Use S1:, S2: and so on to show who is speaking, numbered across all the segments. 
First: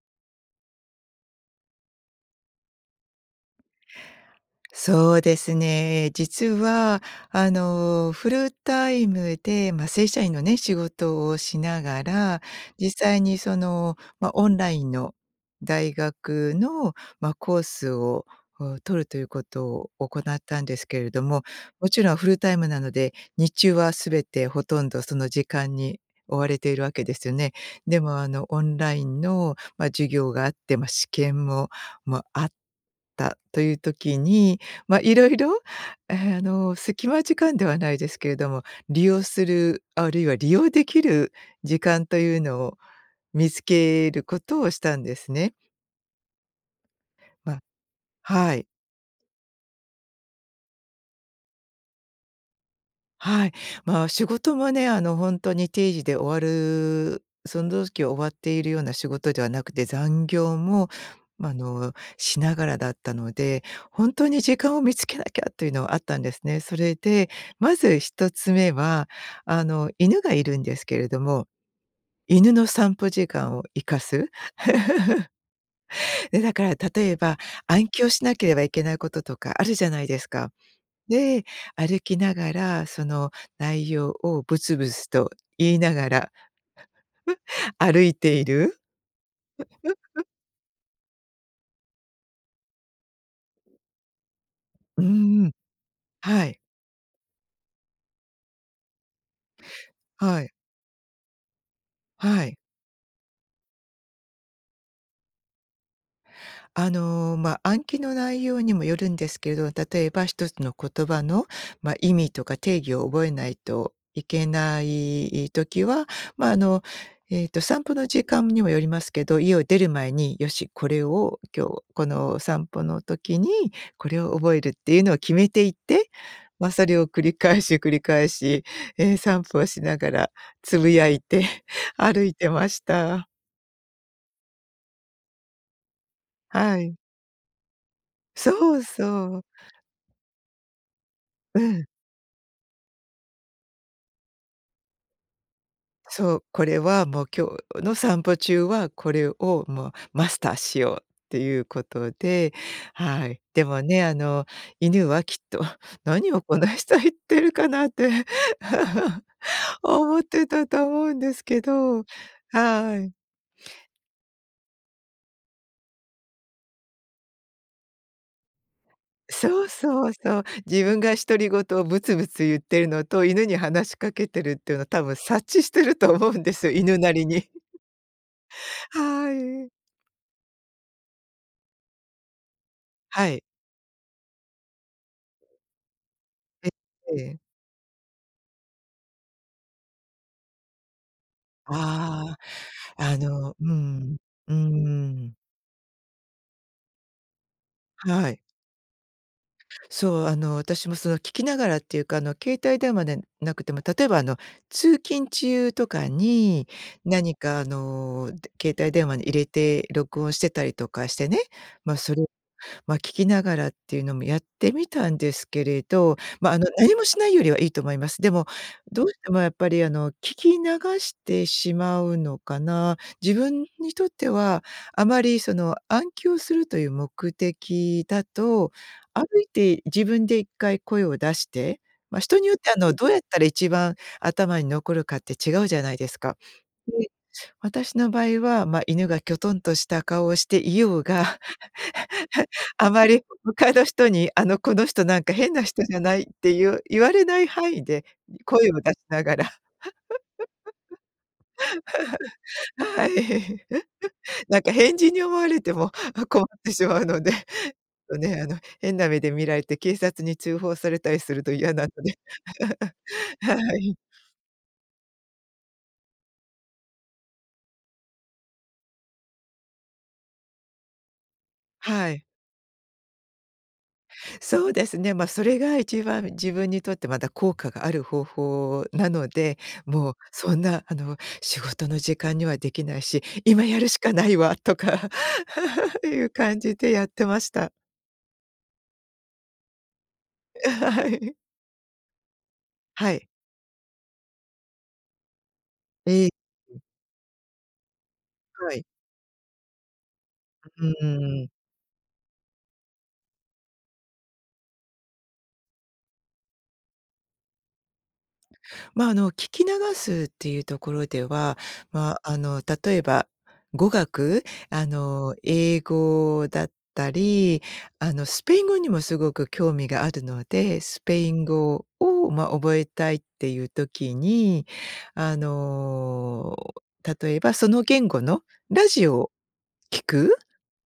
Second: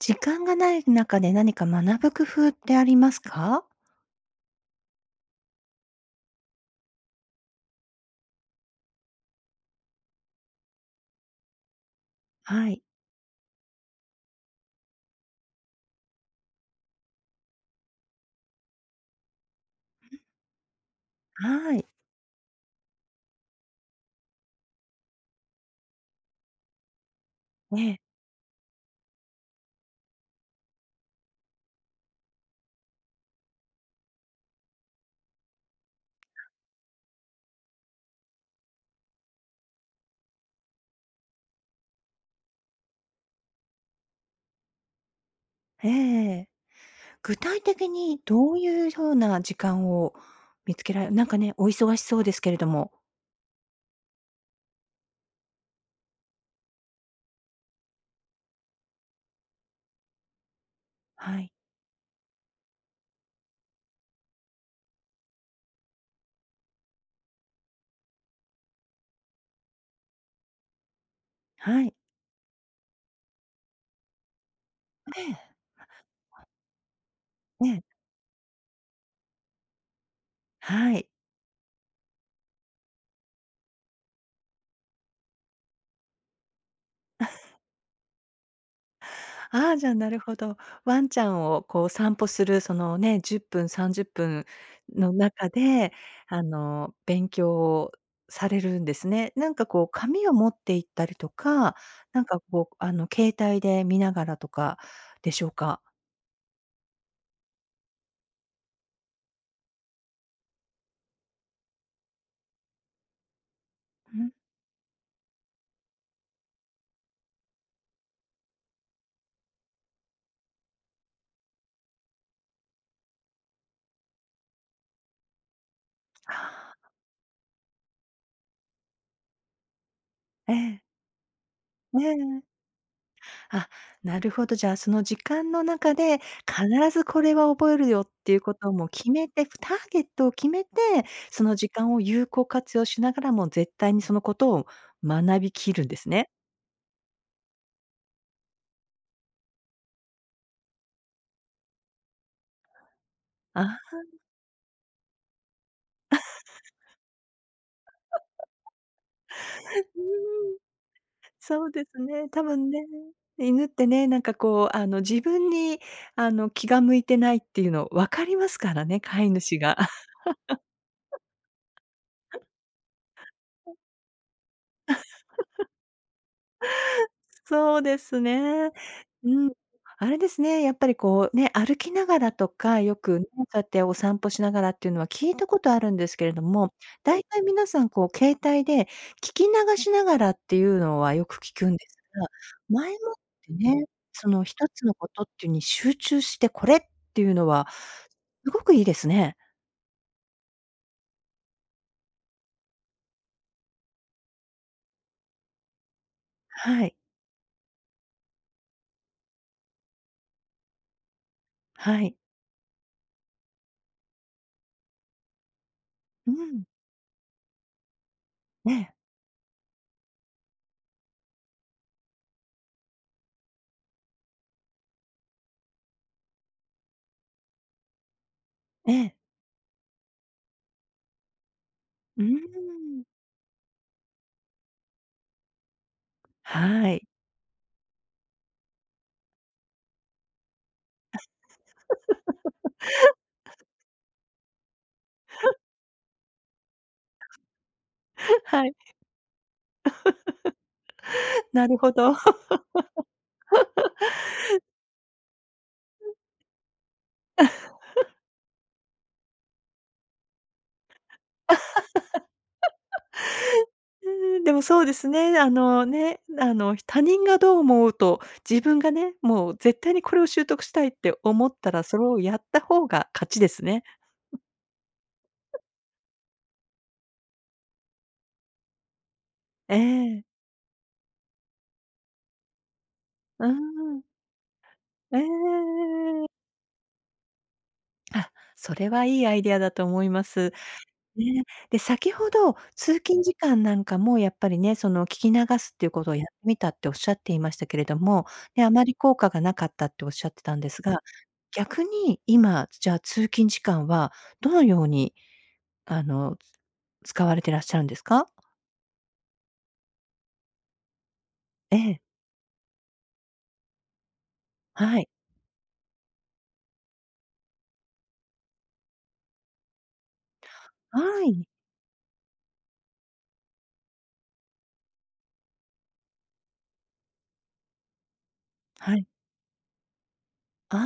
S1: 時間がない中で、何か学ぶ工夫ってありますか？
S2: そうですね。実は、あの、フルタイムで、ま、正社員のね、仕事をしながら、
S1: はい。
S2: 実際にその、ま、オンラインの大学の、ま、コースをを取るということを行ったんですけれども、
S1: は
S2: も
S1: い。
S2: ちろんフルタイムなので日中は全てほとんど、その時間に追われているわけですよね。
S1: ええ。
S2: でも、あの、オンラインの、ま、授業があって、ま、試験ももあったという時に、ま、色々あの、隙間時間ではないですけれども、利用する、あるいは利用できる時間というのを見つけることをしたんですね。
S1: ええ。具
S2: ま
S1: 体的にど
S2: は
S1: う
S2: い。
S1: いうひょうな時間を見つけられなんかね、お忙しそうですけれども。
S2: はい。まあ、仕事もね、あの、ほんとに定時で終わるそんどうしきは終わっているような仕事ではなくて、残業も、
S1: はい。
S2: あの、しながらだったので、ほんとに「時間を見つけなきゃ」というのはあったんですね。それでまず1つ目は、あの、犬がいるんですけれども、
S1: はい。
S2: 犬の散歩時間を活かす？
S1: え え。
S2: え、だから例えば、
S1: ええ。
S2: 暗記をしなければいけないこととか、あるじゃないですか？
S1: はい。
S2: で、歩きながらその内容をブツブツと言いながら 歩いている。
S1: あ、じゃあ、なる ほど。ワンちゃんをこう、散歩するそのね、10分、30分
S2: うん
S1: の
S2: う
S1: 中
S2: ん、
S1: であ
S2: はい。
S1: の、勉強をされるんですね。なんかこう、紙を
S2: は
S1: 持
S2: い。
S1: って行ったりとか、なんか
S2: はい。
S1: こう、あの、携帯で見ながらとかでしょうか？
S2: あの、ま、暗記の内容にもよるんですけど、例えば一つの言葉の、ま、意味とか定義を覚えないとい
S1: うん。
S2: けない、い時は、ま、あの、えっと、散歩の時間にもよりますけど、家を出る前に「よし、これを今日、この散歩の時にこれを覚える」っていうのを決めていて、
S1: あ
S2: ま、
S1: あ。
S2: それを繰り返し繰り返し、え、散歩をしながら
S1: ええ。
S2: 呟いて、
S1: え
S2: 歩い
S1: え。
S2: てました。
S1: あ、なるほど。じゃあ、その時間の中で、必
S2: はい。
S1: ずこれは覚えるよっていうこと
S2: そう
S1: も決め
S2: そう。
S1: て、ターゲットを決めて、その
S2: う
S1: 時
S2: ん。
S1: 間を有効活用しながらも、絶対にそのことを学びきるんですね。
S2: そう。これはもう今日の散歩中は、これをもうマスターしようっていうことで、はい。
S1: あ、
S2: で
S1: は
S2: もね、
S1: ん。
S2: あの、犬はきっと「何をこの 人言ってるかな？」って、
S1: うーん。
S2: 思ってたと思うんですけ
S1: そうです
S2: ど。
S1: ね。多分ね。
S2: はい。
S1: 犬ってね、なんかこう、あの、自分に、あの、気が向いてないっていうの分かりますからね、飼い主
S2: そう
S1: が。
S2: そうそう。自分が独り言をブツブツ 言ってるのと犬に話しかけてるっていうのは多分、察知 してると思うんですよ、犬なりに。
S1: そ うですね。
S2: は
S1: うん。
S2: い。
S1: あれですね、やっぱりこう、ね、歩きながらとか、よ
S2: は
S1: く、
S2: い。
S1: かってお散歩しながらっていうのは聞いたことあるんですけれど
S2: え、
S1: も、
S2: え
S1: 大
S2: え。
S1: 体皆さんこう携帯で聞き流しながらっていうのはよく聞くんです
S2: あ
S1: が、
S2: あ。
S1: 前もっ
S2: あ
S1: て
S2: の、う
S1: ね、
S2: ん、
S1: その
S2: うー
S1: 一つのことっ
S2: ん。
S1: ていうに集中してこれっていうのは、
S2: はい。
S1: うごく良いですね。
S2: そう、あの、私もその聞きながらっていうか、あの、携帯電話でなくても、例えば、あの、通勤中とかに
S1: はい。
S2: 何か、あの、で携帯電話に入れて録音してたりとかしてね、ま、
S1: はい。
S2: それ、ま、聞きながらっていうのもやってみたんですけれど、
S1: う
S2: ま、あ
S1: ん。
S2: の、何もしないよりは良いと思います。でも、
S1: ええ。
S2: どうしてもやっぱりあの、聞き流してしまうのかな？自分にとってはあまり、その、暗記をするという目的だと、
S1: ええ。
S2: 歩いて自分で一回声を出して、ま、
S1: うー
S2: 人によっては、あの、
S1: ん。
S2: どうやったら一番頭に残るかって違うじゃないですか。
S1: は
S2: で
S1: い。
S2: い、私の場合は、ま、犬がキョトンとした顔をしていようが、あまり他の人にあの「この人なんか変な人じゃない？」って言う言われない範囲で、
S1: は
S2: 声
S1: い。
S2: を出しながら。
S1: なるほど。
S2: はい。な んか変人に思われても
S1: うん。
S2: 困ってしまうので。と ね、あの、変な目で見られて警察に通報されたりすると嫌なので、は い。
S1: うーん、でもそうですね。あの、ね、あの、ひ他人がどう思うと、自分がね、もう絶対にこれを習得したいって思ったら、それ
S2: は
S1: を
S2: い。
S1: やった方が勝ちですね。
S2: そうですね。ま、それ が一番自分にとって、まだ効果がある方法なので、
S1: え
S2: もう、
S1: え。
S2: そんな、あの「仕事の時間には出来ないし、
S1: うー
S2: 今やるし
S1: ん。
S2: かないわ」とか、
S1: えええええ
S2: て
S1: ええ
S2: い
S1: え。
S2: う感じでやってました。
S1: あ、それは良いアイデアだと思います。
S2: あ、はい。
S1: ね。で、先ほど、通
S2: は
S1: 勤
S2: い。
S1: 時間なんかも、やっぱりね、その、聞き流すっていうことをやっ
S2: え
S1: てみたっ
S2: え。
S1: て、おっしゃっていましたけれども、で、あ
S2: はい。
S1: まり効果がなかったっておっしゃってたんです
S2: う
S1: が、
S2: ーん。
S1: 逆に、今、じゃあ、通勤時間は、どのように、あの、使われてらっしゃるんですか？
S2: ま、あの、聞き流すっていうところでは、
S1: ええ。
S2: ま、あの、例えば語学？あ
S1: はい。
S2: の、英語だったり、あの、スペイン語にもすごく興味があるので、スペ
S1: は
S2: イン
S1: い。
S2: 語を、ま、覚えたいっていう時に、あの、例えば、その言語のラ
S1: はい。
S2: ジオを聴く？
S1: あ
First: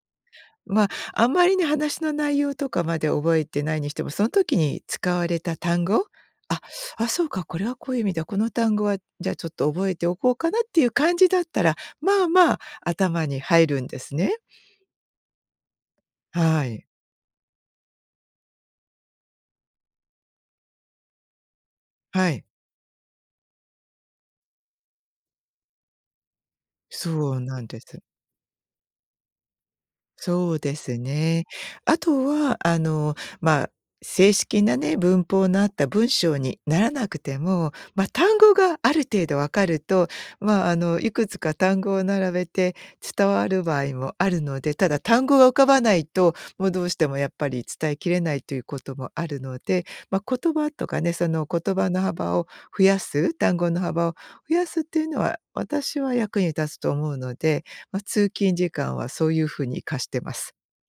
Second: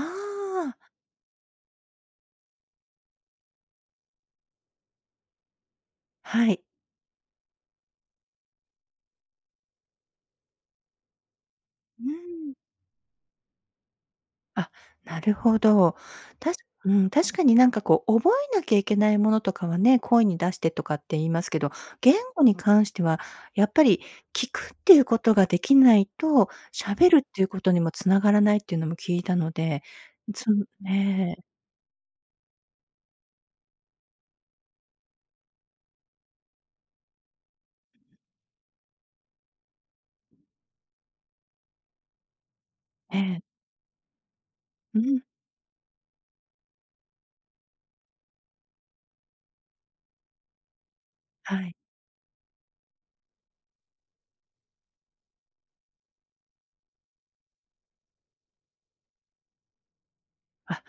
S1: あ。
S2: ま、あまりに話の内容とかまで覚えてないにしても、その時に使われた単語？
S1: は
S2: 「あっ！
S1: い。
S2: あ、そうか、これはこういう意味で、この単語はじゃあ、ちょっと覚えておこうかな？」っていう感じだったら、
S1: うー
S2: まあま
S1: ん。
S2: あ頭に入るんですね。
S1: あ、なるほど。たし
S2: はい。
S1: うん、確かになんかこう、覚えなきゃいけないものとかはね、声に出してとかって言いますけど、言
S2: は
S1: 語
S2: い。
S1: に関しては、やっぱり聞くっていうことが出来ないと、喋るっ
S2: そう
S1: ていう
S2: な
S1: こ
S2: ん
S1: とに
S2: で
S1: も
S2: す。
S1: 繋がらないっていうのも聞いたので、つ
S2: そう
S1: む
S2: です
S1: ね。
S2: ね。あとはあの、ま、正式なね、文法のあった文章にならなくても、ま、単語がある程度分かると、ま、あの、いくつか単語を並べて
S1: え
S2: 伝
S1: え。
S2: わる場合もあるので、た
S1: う
S2: だ単
S1: ん。
S2: 語が浮かばないと、もうどうしてもやっぱり伝えきれないということもあるので、ま、言葉とかね、その
S1: はい。
S2: 言葉の幅を増やす？単語の幅を増やすっていうのは、私は役に立つと思うので、ま、通勤時間はそういうふうに活かしてます。
S1: あ、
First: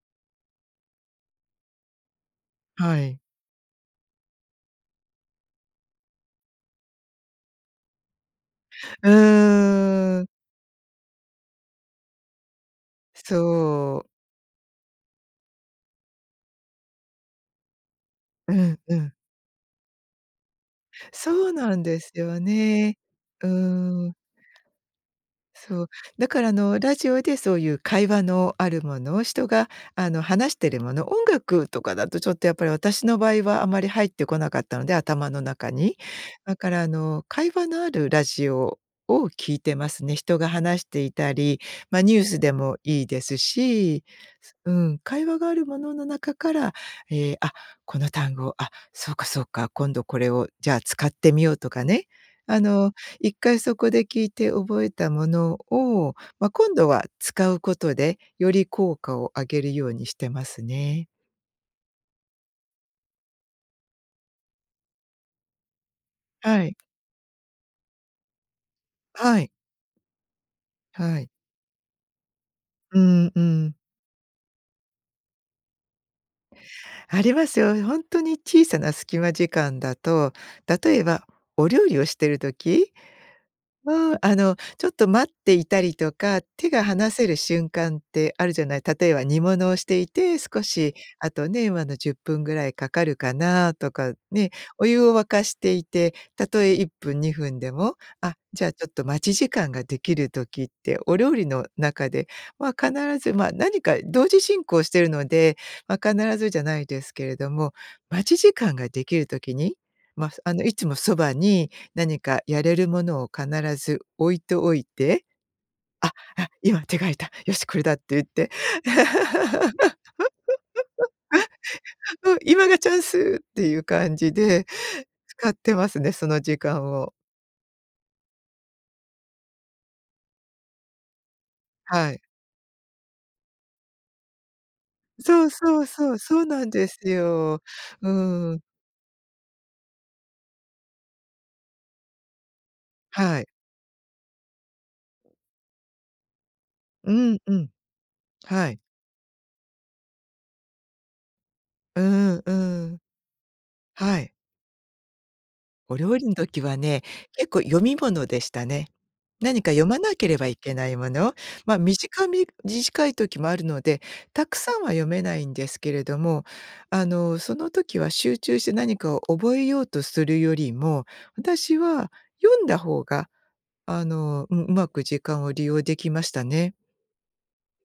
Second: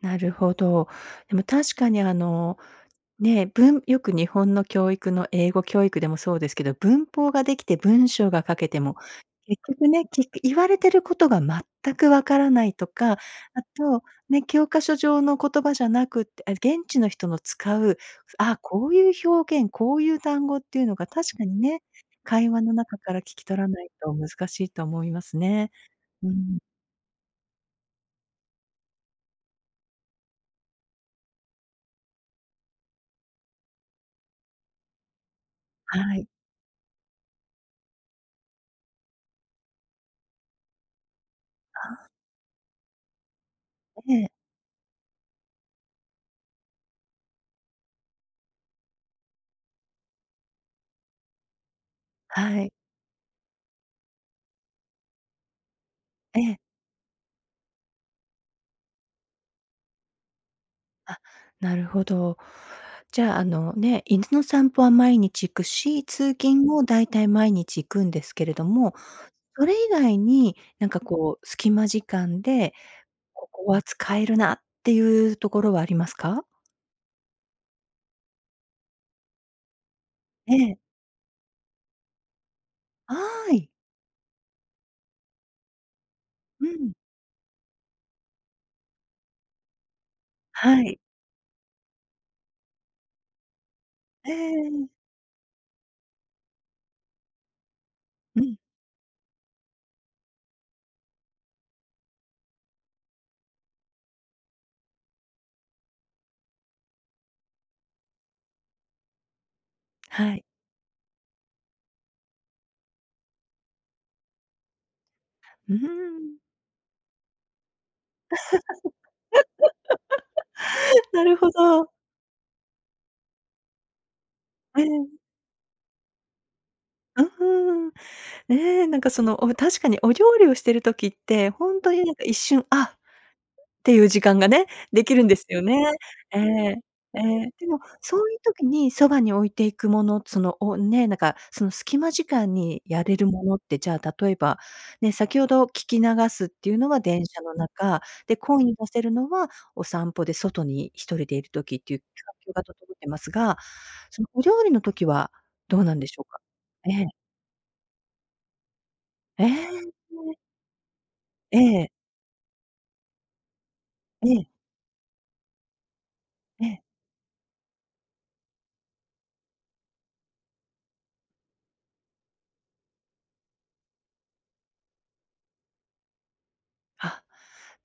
S1: なるほど。でも確かにあの、
S2: はい。
S1: ね、文よく日本の教育の英語教育でもそうですけど、文法が出来て文章が書けても、
S2: う
S1: 結局ね、
S2: ーん。
S1: き言われてることが全く分からないとか、あ
S2: そ
S1: と、
S2: う。
S1: ね、教科書上の言葉じゃなくて、え、現地の人の使う、
S2: う
S1: あ、
S2: ん、
S1: こう
S2: う
S1: いう
S2: ん。
S1: 表現、こういう単語っていうのが
S2: そ
S1: 確か
S2: う
S1: に
S2: な
S1: ね、
S2: んですよ
S1: 会話の
S2: ね。
S1: 中から聞き
S2: う
S1: 取らない
S2: ー
S1: と
S2: ん。
S1: 難しいと思いますね。
S2: そう。
S1: う
S2: だからあ
S1: ん。
S2: の、ラジオでそういう会話のあるもの？人が、あの、話してるもの、音楽とかだとちょっとやっぱり私の場合は、あまり入ってこなかったので、頭の中に。
S1: はい。
S2: だからあの、会話のあるラジオを聴いてますね。人が話していたり、
S1: は
S2: ま、
S1: あ。
S2: ニュースでもいいですし
S1: ええ。
S2: うん、会話があるものの中から、ええ「あ、この単語、あ、そうかそうか、今度これをじゃあ、使ってみよう」とかね。あ
S1: はい。
S2: の、一回そこで聞いて覚えたものを、
S1: え
S2: ま、
S1: え。
S2: 今度は使うことでより効果を上げるようにしてますね。
S1: あ、なるほど。じゃあ、あの、ね、犬の散歩は毎日行くし、通
S2: は
S1: 勤
S2: い。
S1: も大体毎日行くんですけれども、
S2: はい。
S1: それ以外に、なんか
S2: はい。
S1: こう、隙間時間で、
S2: うんう
S1: ここ
S2: ん。
S1: は使えるなっていうところはありますか？
S2: ありますよ。ほんとに小さな隙間時間だと、
S1: ええ。
S2: 例えばお料理をしてる時？
S1: あい。
S2: まあ、あの、ちょっと待っていたりとか、
S1: う
S2: 手が
S1: ん。
S2: 離せる瞬間ってあるじゃない、例えば煮物をしていて、少
S1: は
S2: し、
S1: い。
S2: あとね、ま、あの、10分ぐらいかかるかな？とか、
S1: えええ
S2: ね、
S1: ええ
S2: お
S1: え。
S2: 湯を沸かしていて、たとえ1分、2分でも、あ、
S1: うん。
S2: じゃあ、ちょっと待ち時間ができる時ってお料理の中では必ず、ま、何か同時進行してるので、ま、必ずじゃないですけれども、待ち時間ができる時に、ま、
S1: は
S2: す
S1: い。
S2: あの、いつもそばに、何かやれるものを必ず置いておいて
S1: うー
S2: 「あ、
S1: ん。
S2: あ、今、手が空いた、よしこれだ」って言って、
S1: なるほど。
S2: うん、今がチャンスっていう感じで、
S1: ええ。
S2: 使ってますね、その時間を。
S1: うーん。え、なんかその、お確かに、お料理をしてる時って、ほんとに
S2: は
S1: なん
S2: い。
S1: か一瞬「あっ」ていう時間がね、できるんで
S2: そ
S1: す
S2: う
S1: よね。
S2: そうそう、そ
S1: え
S2: うなん
S1: え、
S2: です
S1: ええ。
S2: よ。
S1: でも、
S2: う
S1: そういう
S2: ーん。
S1: 時にそばに置いていくもの、その、おね、なんか、その隙間時間にやれる
S2: は
S1: も
S2: い。
S1: のって、じゃあ、例えば、ね、先ほど聞き流すっていうのは
S2: う
S1: 電
S2: ん
S1: 車の
S2: うん。
S1: 中、で、故意
S2: は
S1: に
S2: い。
S1: させるのはお散歩で外に一人でいる時っていう、
S2: うー
S1: きか
S2: んう
S1: けが整
S2: ー
S1: っ
S2: ん。
S1: てますが、
S2: は
S1: その
S2: い。
S1: お料理の時はどうな
S2: お
S1: んでし
S2: 料
S1: ょう
S2: 理ん
S1: か？
S2: 時は
S1: え
S2: ね、
S1: え。
S2: 結構、読み物でしたね。
S1: え！え
S2: 何か読まなけ
S1: え。
S2: ればいけないもの？
S1: え
S2: ま、
S1: え。
S2: 短みじじかい時もあるので、
S1: え
S2: た
S1: え。
S2: くさんは読めないんですけれども、
S1: ええ。
S2: あの、その時は集中して何かを覚えようとするよりも、私は読んだ方が、あの、うん、うまく時間を利用できましたね。
S1: あ、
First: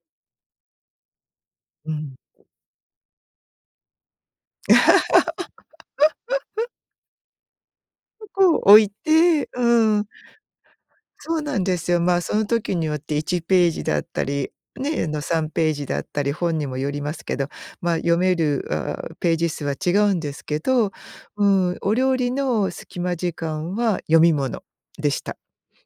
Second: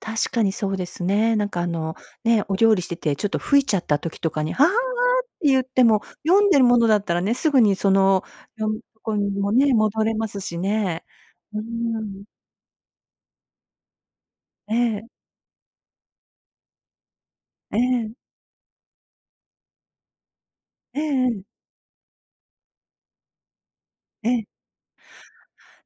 S1: 確かにそうですね。なんかあ
S2: う
S1: の、
S2: ん。
S1: ね、お料理しててちょっと吹いちゃった時とかに「ははは」って言っても、読んでる ものだったらね、すぐにその
S2: 服を
S1: 読
S2: 置
S1: む
S2: い
S1: [unintelligible] に
S2: て、
S1: もね、
S2: う
S1: 戻
S2: ん。
S1: れますしね。
S2: そうな
S1: うー
S2: んですよ。ま、
S1: ん。
S2: その時によって1ページだったり、
S1: え
S2: ね、
S1: え。
S2: あの3ページだったり本にもよりますけど、
S1: え
S2: ま、
S1: え。
S2: 読める、ああ、ページ数は違うんですけど、
S1: ええええ。
S2: うん、お料理の隙間時間は読
S1: え
S2: み
S1: え。
S2: 物でした。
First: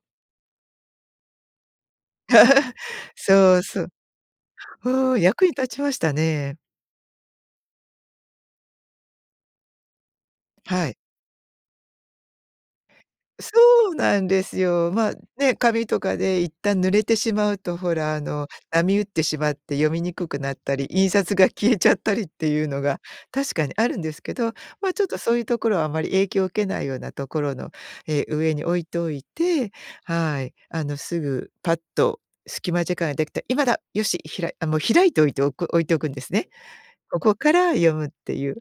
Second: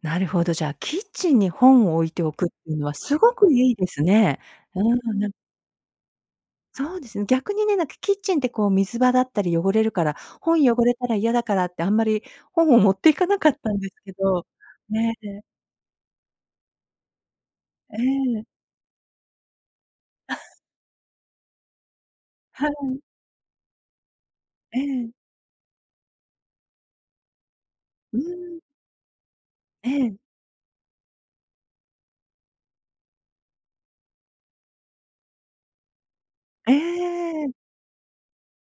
S1: なるほど、じゃあ、キッチンに本を置いておくっていうのは すごく
S2: そう
S1: いいで
S2: そ
S1: すね。う
S2: おお、
S1: ーん。
S2: 役に立ちましたね。
S1: そうですね、逆にね、なんかキッチンってこう水場だったり汚れるから、本汚
S2: は
S1: れ
S2: い。
S1: たら嫌だからってあんまり本を持って行かなかったんで
S2: そう
S1: すけ
S2: なんで
S1: ど、
S2: すよ。ま、
S1: ね、で
S2: ね、紙とかで一旦濡れてしまうとほ
S1: え
S2: らあ
S1: え。
S2: の波打ってしまって読みにくくな ったり、印刷が消えちゃったりっていう
S1: は
S2: のが
S1: い。
S2: 確かにあるんですけど、
S1: え
S2: まちょっ
S1: え。
S2: とそういうところはあまり影響を受けないようなところの、
S1: う
S2: ええ、上
S1: ーん。
S2: に置いといて、
S1: ええ。
S2: はい。あのすぐパッと隙間時間ができたら、今だ、よし、ひらあ、もう開いといておく置いておくんですね。
S1: え
S2: ここ
S1: え。
S2: から読むっていう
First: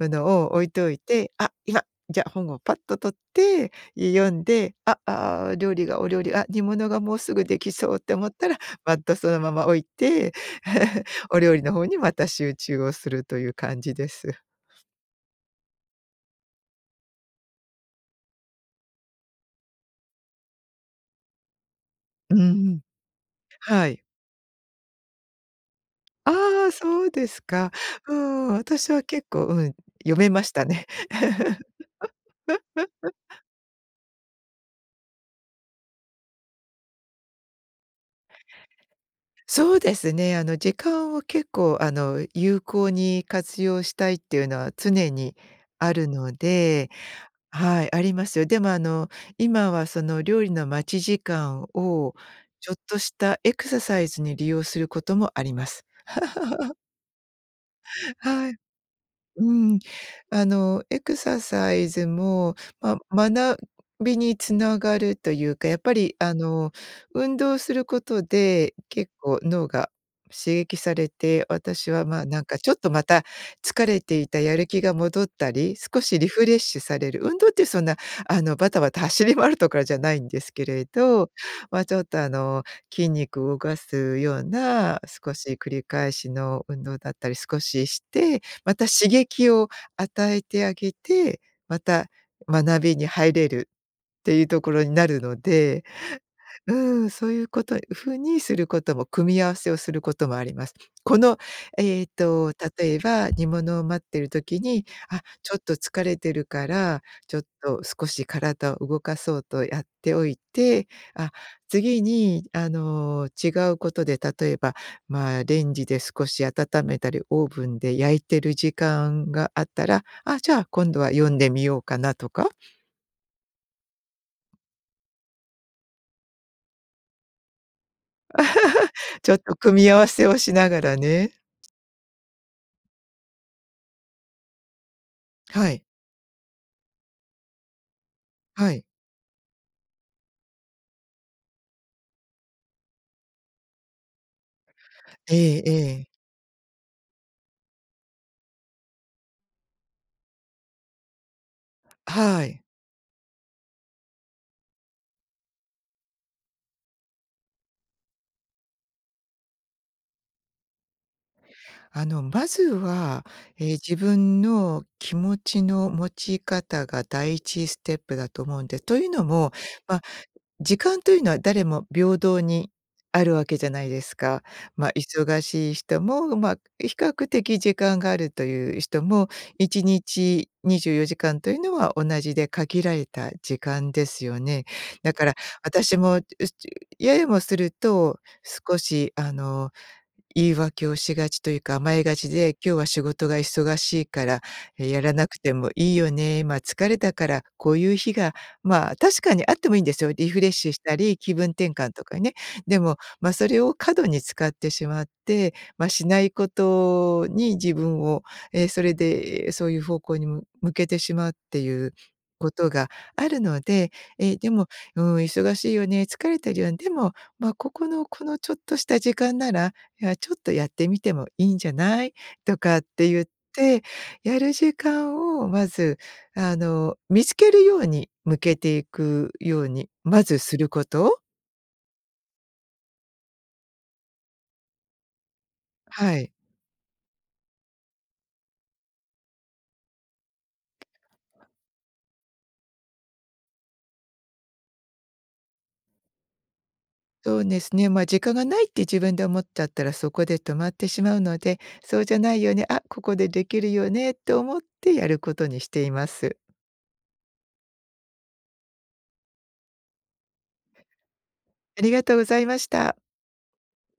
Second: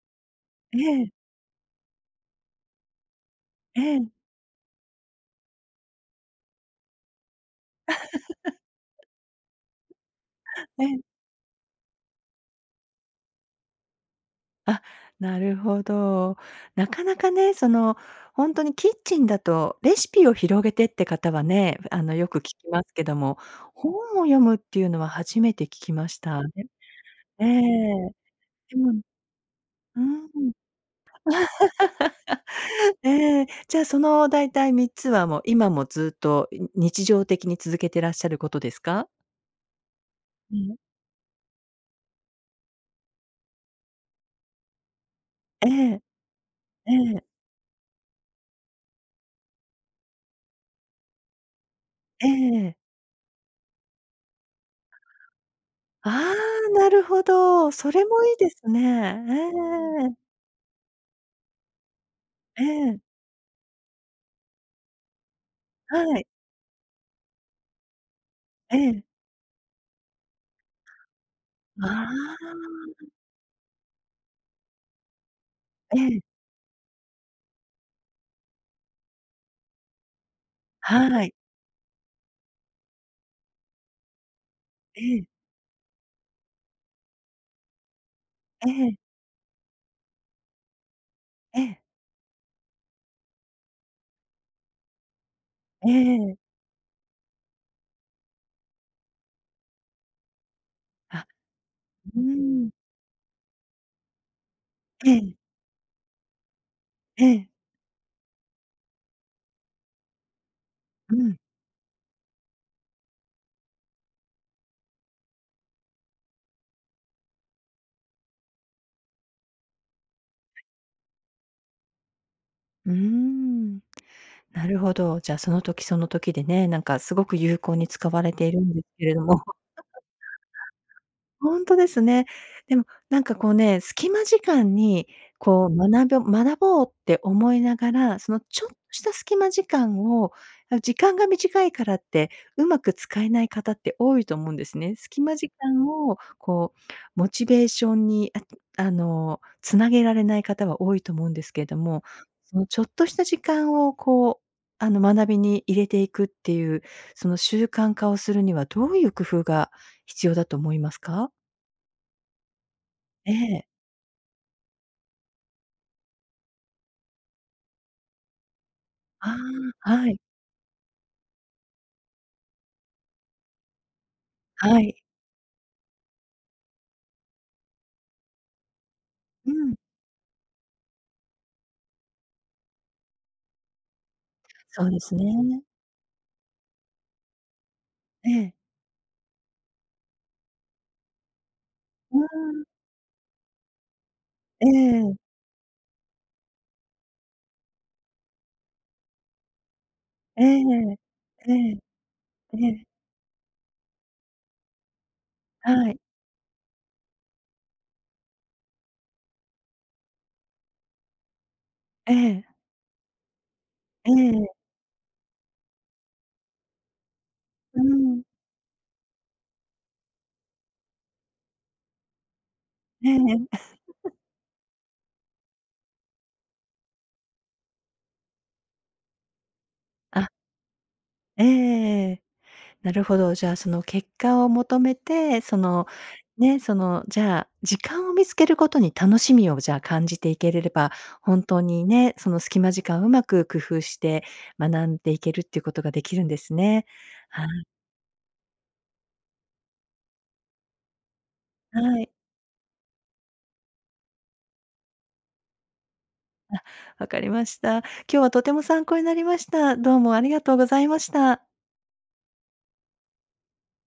S2: ものを置い
S1: え
S2: ておい
S1: え。
S2: て、あ、いや、じゃ本をパッと取って、
S1: ええ。
S2: 読んで、あ、ああ、料理がお料理あ、煮物がもうすぐできそうって思ったら、ま たそのまま置いて、
S1: ええ。
S2: お料理の方にまた集中をするという感じです。
S1: あっ、なるほど。なかなかね。その、ほんとにキッチンだと、レシピを広げてって方はね、あの、よ
S2: う
S1: く聞き
S2: ん、
S1: ますけども、
S2: は
S1: 本
S2: い。
S1: を読むっていうのは初めて聞きましたね。
S2: ああ、そうです
S1: ええ、
S2: か。うん、私
S1: うん、
S2: は
S1: う
S2: 結構、うん、
S1: ー
S2: 読めま
S1: ん。
S2: したね。
S1: ええ、じゃあその大体3つはもう今もずっと、ん、日常的に続けてらっしゃることですか？
S2: そうですね。あの
S1: う
S2: 時
S1: ん。
S2: 間を結構あの有効に活用したいっていうのは、常に
S1: え
S2: あ
S1: え。
S2: るので、
S1: ええ。
S2: はい、ありますよ。でもあの今はその料理の待ち時間を、
S1: え
S2: ちょ
S1: え。
S2: っとしたエクササイズに利用することもあります。
S1: ああ、なるほど。それもいい
S2: は
S1: で
S2: い。
S1: すね。
S2: うん、
S1: ええ。
S2: あのエクササイズも、
S1: ええ。
S2: ま学びにつながるというか、やっぱり
S1: はい。
S2: あの運動することで
S1: ええ。
S2: 結構脳が刺激されて、私は、ま、
S1: あ
S2: なんかちょっ
S1: あ。
S2: とまた疲れていたやる気が戻ったり、
S1: え
S2: 少し
S1: え。
S2: リフレッシュされる。運動っていうそんなあのバタバタ走り回るとかじゃないんですけれ
S1: は
S2: ど、
S1: い。
S2: ま、ちょっとあの筋肉を動かすような
S1: ええ。
S2: 少し繰り返しの運動だったり少しして、
S1: え
S2: また
S1: え。
S2: 刺激を与えてあげて、
S1: え
S2: ま
S1: え。
S2: た学びに入れるっていうところになるので、
S1: ええ。
S2: うん、そういうこと風にすることも組み合わせをすることもあります。こ
S1: あ、
S2: の、えっ
S1: う
S2: と
S1: ーん。
S2: 例えば煮物を待っている時に、
S1: え
S2: あ、
S1: え。
S2: ちょっと疲れてるから、
S1: え
S2: ちょっ
S1: え。
S2: と少し体を動かそうとやっておいて、
S1: う
S2: あ、
S1: ん。
S2: 次にあの違うことで例えば、まあレンジで少し温めたり、オーブンで焼いてる時間があったら、あ、じゃあ今度は読んでみようかなとか。
S1: うーん。なるほど。じゃ、その時その時でね、なんかすごく有効に使われているんですけれ ど
S2: ちょっ
S1: も。
S2: と 組み合わせをしながらね。
S1: ほんとですね。でも、なんかこうね、隙間時間にこ
S2: は
S1: う
S2: い。
S1: 学ぶ学ぼうって思いながら、そのちょっ
S2: は
S1: と
S2: い。
S1: した隙間時間を、なん時間が短いからって、上手く使えない方って多いと思うんですね。隙
S2: え
S1: 間時
S2: え
S1: 間
S2: ええ。
S1: をこう、モチベーションに、あっんあの、繋げられない方は多いと思うんですけども、
S2: は
S1: そ
S2: い。
S1: の、ちょっとした時間を、こう、あの、学びに入れていくっていう、その、習慣化をするにはどういう工夫が必要だと思いますか？
S2: あのまずは、
S1: ええ。
S2: ええ、自分の気持ちの持ち方が第一ステップだと思うんで。というの
S1: あ
S2: も、
S1: あ、
S2: ま、
S1: はい。
S2: 時間というのは誰も平等にあるわけじゃないですか。
S1: は
S2: ま、
S1: い。
S2: 忙しい人も、ま、比較的時間があるという人も
S1: う
S2: い
S1: ん。
S2: ちにち24時間というのは同じで、限られた時間ですよね。
S1: そうで
S2: だ
S1: す
S2: から
S1: ね。
S2: 私も、うちややもすると
S1: ええ。
S2: 少しあの言い訳をしがちというか甘えが
S1: うー
S2: ちで、
S1: ん。
S2: 今日は仕事が忙しいから
S1: え
S2: や
S1: え。
S2: らなくてもいいよね。ま、疲れたからこういう日が、まあ確かにあってもいいんですよ。リフ
S1: え
S2: レッシュした
S1: え、
S2: り気分
S1: え
S2: 転
S1: え、
S2: 換とかね。
S1: え
S2: で
S1: え。
S2: も、ま、それを過度に使ってしまって、ま、
S1: はい。
S2: しないことに自分を、ええ、それでそういう方向にむ向けてしまうっていう
S1: え
S2: こ
S1: え。
S2: とがあるので、
S1: え
S2: ええ、で
S1: え。
S2: も、うーん、忙しいよね。疲れてるよ。でも、ま、こ
S1: う
S2: この
S1: ん。
S2: このちょっとした時間なら、いや、ちょっとやってみてもいいんじゃないとかって
S1: え
S2: 言っ
S1: え。
S2: て やる時間をまずあの、見つけるように向けていくように
S1: あ
S2: ま
S1: っ。
S2: ずすること。
S1: ええ。なるほど。じゃあ、その結果を求めて、その、
S2: はい。
S1: ね、その、じゃあ、時間を見つけることに楽しみをじゃあ、感じていけれれば、本当にね、その隙間時間うまく工夫して学んでいけるっていうことができるんですね。
S2: そ
S1: は
S2: うで
S1: い。
S2: すね。ま、時間がないって自分で思っちゃったらそこで止まってしまうので、
S1: は
S2: そう
S1: い。
S2: じゃないよね、あ、ここでできるよねと思ってやることにしています。
S1: あ、分かりました。今日はとても参考になりました。どうもありがとうございました。
S2: ありがとうございました。